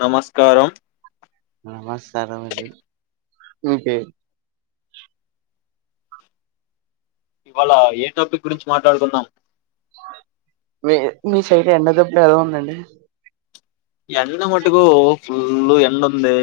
నమస్కారం. నమస్కారం అండి ఇంకే. ఇవాళ్ళ ఏ టాపిక్ గురించి మాట్లాడుకుందాం. మీ మీ సైడ్ ఎండ దబ్బు ఎలా ఉంది అండి. ఎండ మటుకు ఫుల్ ఎండ ఉంది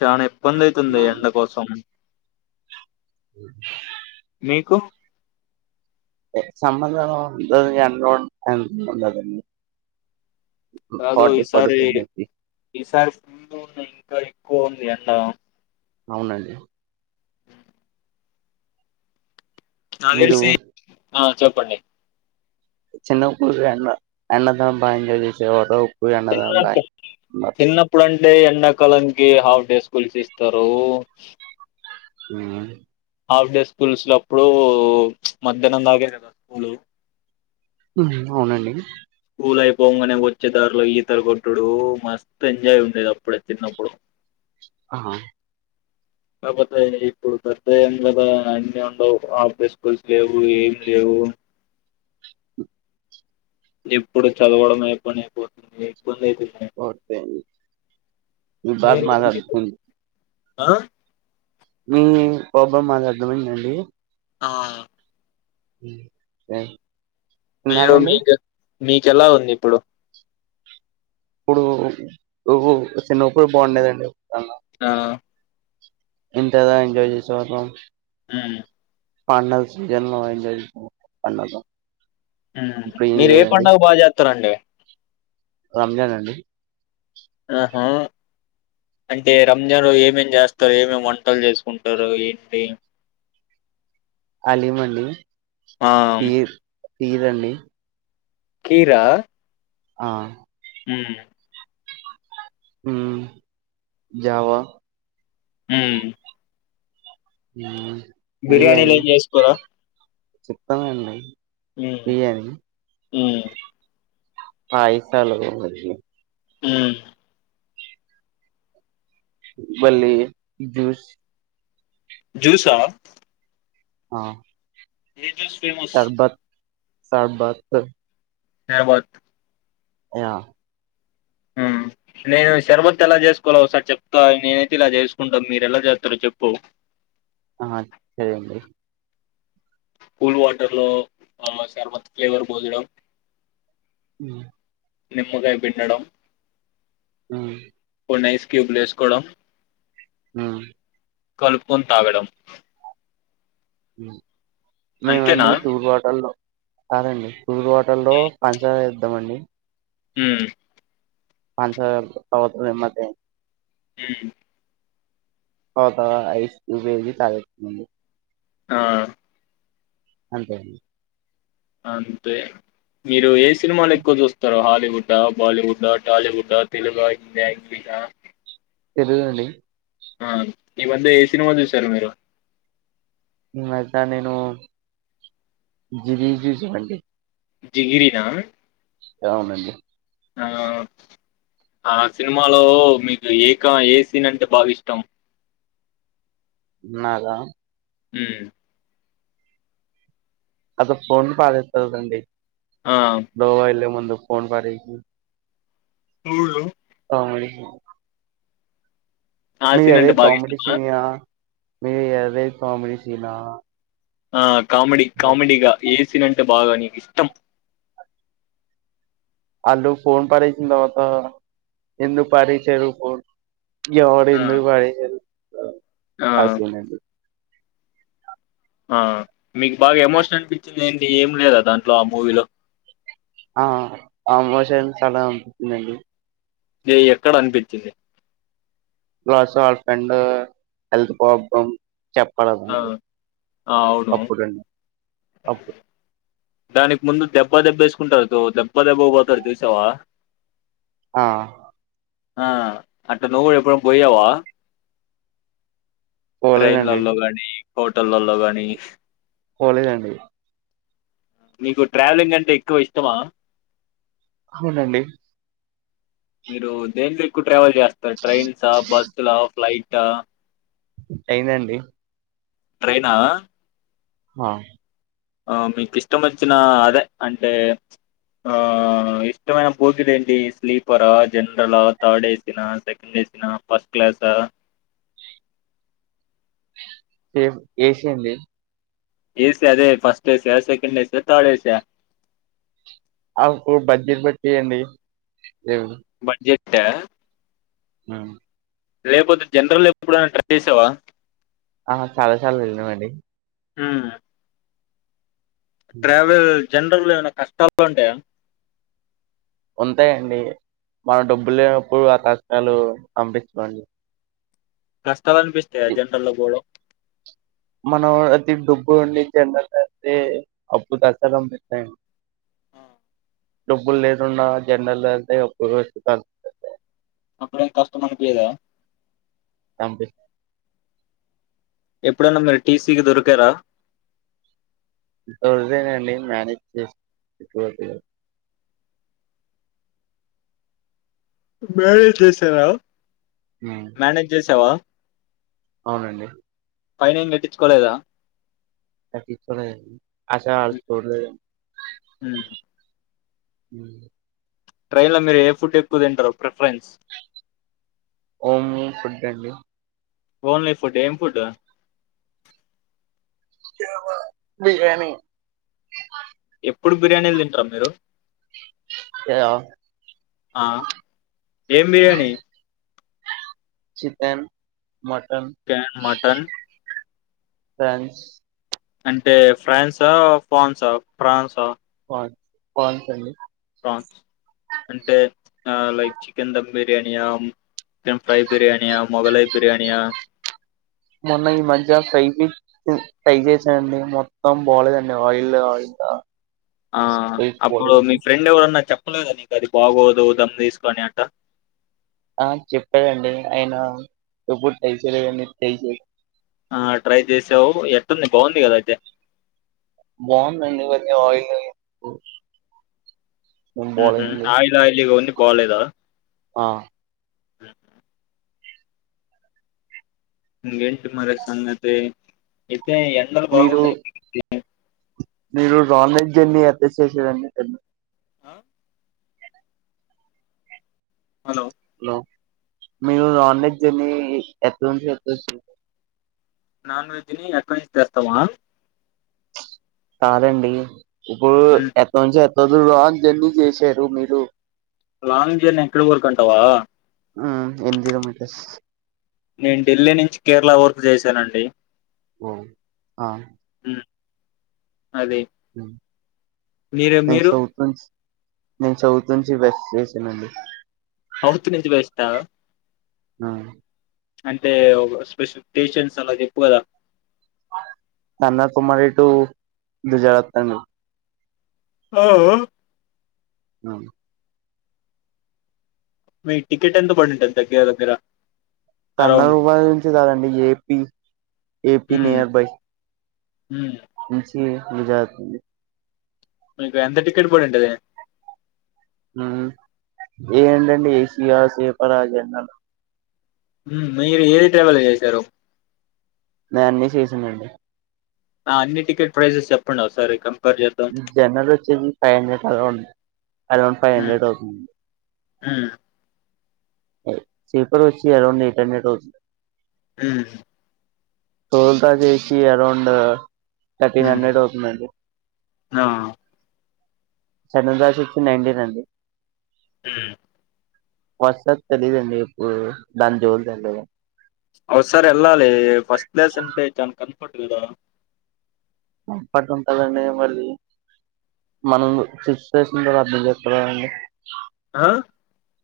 ఫ్యాన్. ఇబ్బంది అవుతుంది ఎండ కోసం. మీకు. సమ్మర్ ఎండ ఉండ్ ఎండ ఉండాదు. రాదో ఈసారి ఈసారి ఫుల్ ఉన్నాయి ఇంకా ఎక్కు కువుంది ఎండ అవునండి మీరు నాదెలిసి ఆ చెప్పండి చిన్నపుడు ఎండ ఎండ కాలం బాగా ఎంజాయ్ చేసేవారో చిన్నప్పు చిన్నప్పుడంట డే ఎండాకాలనికి హాఫ్ డేస్కుల్స్ ఇస్తారు మ్మ్ హాఫ్ డే స్కూల్స్ లో అప్పుడు మధ్యాహ్నం దాగే కదా స్కూల్ హ్మ్ అవునండి స్కూల్ అయిపోగానే వచ్చే దారిలో ఈతలు కొట్టుడు మస్తు ఎంజాయ్ ఉండేది అప్పుడ చిన్నప్పుడు ఆ కాకపోతే ఇప్పుడు పెద్ద ఏం కదా అన్నీ ఉండవు ఆప్డే స్కూల్స్ లేవు ఏమి లేవు ఇప్పుడు చదవడం ఏ పని అయిపోతుంది ఇబ్బంది అయితుంది ఓర్ పెన్ మీ బాధ మీరు మాకు అర్థం మీకు అయింది ఆ హ్మ్ బాబామ్ మాది అర్థం అయిందా అండి ఆ హ్మ్ మీరు మీకన్ మీకెలా ఉంది ఇప్పుడు ఇప్పుడు డు చిన్నపుడె బాగుండేదండి ఆ ఎంతగా ఎంజాయ చేసే వాళ్ళం హ్మ్ పండగ సీజన్లో ఎంజాయ్ చేసే పండగ ఇప్పుడు హక్కు ఏం మీరు ఏ లేదండి పండగ బాగా చేస్తారండి రంజాన్ అండి ఆహా అంటే రంజాన్ ఏమేమి చేస్తారు ఏమేమి వంటలు చేసుకుంటారు ఏంటి అలీమ్ ఆ పీర్ పీర్ అండి కీరా ఆ హ్మ్ హ్మ్ జవా హ్మ్ హ్మ్ బిర్యానీలు ఏం చేసుకోరా చెప్తా అండి బిర్యానీ హ్మ్ పైసలు ఓ హ్మ్ బల్లీ జూస్ జ్యూస్ ఆహ్ ఆ ఎ ఫేమస్ సాబత్ క్యా బాత్ యా నేను సర్భత్ ఎలా చేసుకోలో ఒకసారి చెప్తా నేనైతే ఇలా చేసుకుంటాం మీరు ఎలా చేస్తారో చెప్పు ఆ సరే అండి కూల్ వాటర్ లో ఆ సర్భత్ ఫ్లేవర్ పోయడం హ్మ్ నిమ్మకాయ పిండడం హు నైస్ క్యూబ్లు వేసుకోవడం ఆ కలుపుకొని తాగడం [inaudible] అంతేనా మేమండి తుబాటల్లో అదండీ కూల్ వాటర్ లో పంచదార ఎత్తమండి హ్మ్ పంచదార తరువాత నిమ్మకాయి హు అత ఐస్ క్యూబ్ ఏసీ తగిళ్లూ ఆ అంతే అండి అంతే మీరు ఏ సినిమాలు ఎక్కువ చూస్తారో హాలీవుడ్డా బాలీవుడ్డా టాలీవుడ్డా తెలుగా హిందా ఇంగ్లీషా తెలుగండి ఆ ఈ మధ్య ఏ సినిమా చూసారు మీరు మద నేను [unintelligible] చూసమండి జిగిరినా అవునండి ఆ ఆ సినిమాలో మీకు ఏకా ఏ సీన్ అంటే బాగా ఇష్టం నాదా హ్మ్మ్ అది ఫొన్ పడేతాడండీ ఆ గోవా ఏల్లే ముందు ఫోన్ పడేసి పుల్లో అవును ఆ మీ సీన్ అంటే దాదాయు బాగా [unintelligible] ఇష్టమా? సియా మీరు అనేది కామెడీ సీన్ ఆహ్ ఆ కామెడీ కామెడీగా ఏ ఇసినంటే బాగా నీకు ఇష్టం అళ్లుు ఫోన్ పరేసిన తర్వాత ఎందుకు పారేశారు ఫోన్ ఎవడు ఆ! ఎందుకు పడేశారు ఆ! [inaudible] [unintelligible] ఆ మీకు బాగా ఎమోషన్ అనిపించింది ఏంటి ఏం లేదా దాంట్లో ఆ మూవీలో ఆ ఆమోశ చాలా అని ఏ ఎక్కడ అనిపించింది [unintelligible] ఆ ఫ్రెండు హెల్త్ ప్రాబ్లమ్ చెప్పాడం ఆ! ఆ! అవును. అప్పుడండి అప్ దానికి ముందు దెబ్బ దెబ్బ వేసుకుంటారు తో దెబ్బ దెబ్బ పోతారు చూసావా ఆ ఆ అట్ట నువ్వు కూడ ఎప్పుడన్నా పొయ్యవా పోలేదండి ట్రైన్లలో గాని హోటల్లో గానీ పోలేదండి మీకు ట్రావెలింగ్ అంటే ఎక్కువ ఇష్టమా అవునండి మీరు దేన్లో ఎక్కువ ట్రావెల్ చేస్తారు ట్రైన్సా బస్ లా ఫ్లైయిట్ ఇంట [unintelligible] అయిందండి ట్రైనా ఆ ఆ మీకు ఇష్టం వచ్చిన అదే అంటే ఆ ఇష్టమైన బోగీ ఏంటి స్లీపరా జనరలా థర్డ్ వేసినా సెకండ్ వేసినా ఫస్ట్ క్లాసా సేఫ్ ఏసీ అండి ఏసి అదే ఫర్స్ట్ ఎసి అ సెకండ్ ఎసి అ థర్డ్ ఎసి అ ఆ అపుడు బడ్్జెట్ బట్టి అండి ఏ బట్టా అ లేకపోతే జనరల్ ఎప్పుడైనా ట్రై చేసావా ఆ చాలా చాలా వెళ్ళినమ్ అండి ఆ ట్రావెల్ జనరల్ లొ ఏమైనా కష్టాలు ఉంటాయా ఉంటాయంండి మనం డబ్బు లేనప్పుడు ఆ కష్టాలు పంపించుకోండి కస్త [unintelligible] చలా [unintelligible] అనిపిస్తాయా జెనరేల్లో కూడా మనం అది డబ్బులు ఉండి జనరలు లొ అయితే అప్పు దసలుం [unintelligible] పెస్తాయి ఆ. డబ్బులు లేనున్నా జన్నలు అతే అప్పు వాయి అప్పుడేం కష్టం అనిపీయదా అనిపిస్త ఎప్పుడన్నా మీరు టీసీకి దొరికారా లేదండి మేనేేజ్ చేసిన దొరకలేదు మేనేజ్ చేసావా హ్మ్. మేనేజ్ చేసావా అవునండి ఫైన్ ఏం కట్టించుకోలేదా చకీ చ అస చర [unintelligible] ఉమ్. హ ట్రైన్ లో మీరు ఏ ఫుడ్ ఎక్కువ తింటరు ప్రిఫరెన్స్ హోమ్ ఫుడ్ అండి ఓన్లీ ఫుడ్ ఏం ఫడ్ బిర్యానీ ఎప్పుడు బిర్యానీలు తింట్రా మీరు ఏ అ ఆ ఏం biryani chicken mutton chicken mutton prawns అంటే ప్రన్సా ఫాన్సా ఫ్రాన్సా కోన్స్ అండి ప్రాన్స్, అంటే ఆ లైక్ చికెన్ దమ్ బిర్యానియా, కెన్ ఫ్రై బిర్యానియా మొఘలై బిర్యానియ మొన్న ఈ మధ్య ఫ్రై పీస్ టై చేస్నా అండి మొత్తం బాలేదండి ఆయిల్ ఆయిల్ త ఆ అప్పుడు మీ ఫ్రెండ్ ఎవరన్నా చెప్ ప్పలేద నీకది బాగోదు ధూమ్ తీసుకని అట్ట ఆ చెప్పరండి ఐన, ఎప్పుడు టేస్ చేలేదండి తేస్ చే ఆ ట్రై చేసావు ఎట్టుంది బావుంది కదా అయితే బావుందండి కొంచం ఆయిలే క్కు హుహు, ఆయిల్ ఆయిలిగ ఉంది. బాలేదా ఆ హు ఇంగేంటి మరి సంగతి తే ఎండలు మీరు బావున్నాయ్. మీరు నాన్ వెజ్ జెన్ని ఎత్త చేసరండి ఎత ఆ హలో మీరు రాన్ వెజ్జన్ని ఎత్త్నుంచి ఎత్ [unintelligible] నాన్ వెజ్జ్ ని ఎక్కన్నుంచి తెస్తావా. కాదండి ఇప్పురు హ్మ్. ఎత్తంచి ఎ చదురాన్ జన్ని చేశారు మీరు లాంగ్ జర్నీ ఎక్కడ్ వరక అంటావా. హు, ఎన్ జీరోమీటర్స్ నేన్ ఢిల్లీ నించ్ కేరళ వర్క్ చేశానండి ఓ ఆ హు అదే, ఉమ్. మీరె మీరు నేన్ సౌత్ ఉంచి వెస్ చేసనండి. సౌత్ నుంచి వెస్టా ఆ అంటే ఓక స్పెసి కేషన్స్ అలా చెప్ప్ కదా కన్యాకుమారి టూ గుజరాత్ అండి ఆ ఆ అవును మీ టికెట్ ఎంత పడింటది దగ్గర దగ్గర అరౌండ్ కన్నకుమారి నుంచి కాదండి ఏపీ ఏపీ నియర్ బై మ్మ్ ఇంచి విజాగ్ కి మీకు ఎంత టికెట్ పడింటది మ్మ్ ఏందండి ఏసి యా స్లీపరా జన్ రలు మ్మ్ మీరు ఏది ట్రావెల్ చేశారు నే అన్ని చేసిన్ని అండి ఆ అన్ని టికెట్ ప్రైసెస్ చెప్పండి ఒసారి కన్ జనరల్ వచ్చేది five hundred around around five hundred అవుతుంది ఉమ్ స్లీపర్ వచ్చి అరౌండ్ ఎయిట్ హండ్రెడ్ అవుతుంది హ్మ్ సోల్గా చేసి అరౌండ్ థర్టీన్ హ్మ్. హండ్రెడ్ అవుతుందండి ఆ సెకండ్ క్లాస్ వొచ్చి నైన్టీన్ అండి ఉమ్ పస్ట్ క్లాస్ తెలీదండి ఎప్పుడు దాని జోలికి ఎల్లలే ఒకసారి ఎల్లాలి అ ఫస్ట్ క్లాస్ అంటే చాన కంఫర్ట్ కదా కన్పట్ ఉంటదండి మళ్ళీ మనం సిప్ట్ చేసిన తర్వాత ఏం చేత్తా మండి ఆ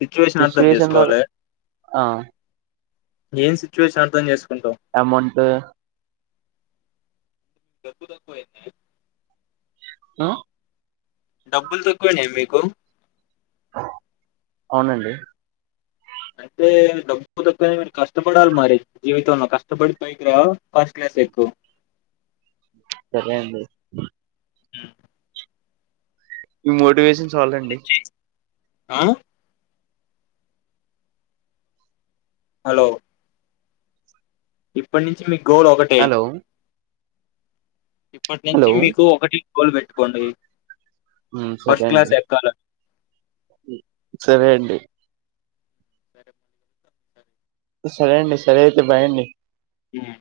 సిచ్యువేషన్ అర్థం చేసుకోవాలి ఆ ఏం సిచ్యువేషన్ అర్థం చేసుకోవాలి ఎమంటే డబ్బు తక్కువయిందీ ఆ డబ్బులు తక్కువైనయ మీకు అవునండి అంటే డబ్బు తక్కువ కష్టపడాలి మరి జీవితంలో కష్టపడి పైకి రా ఫస్ట్ క్లాస్ ఎక్కు సరే అండి హ్మ్ మోటివేషన్ చాలండి ఆ హలో ఇప్పటి నుంచి మీకు గోల్ ఒకటే హలో ఇప్పటి నుంచి హలో మీకు ఒకటి గోల్ పెట్టుకోండి సరే ఫస్ట్ క్లాస్ అండి ఎ కాల సరే అండి సరే అండి సరే అయితే బాయండి హ్మ్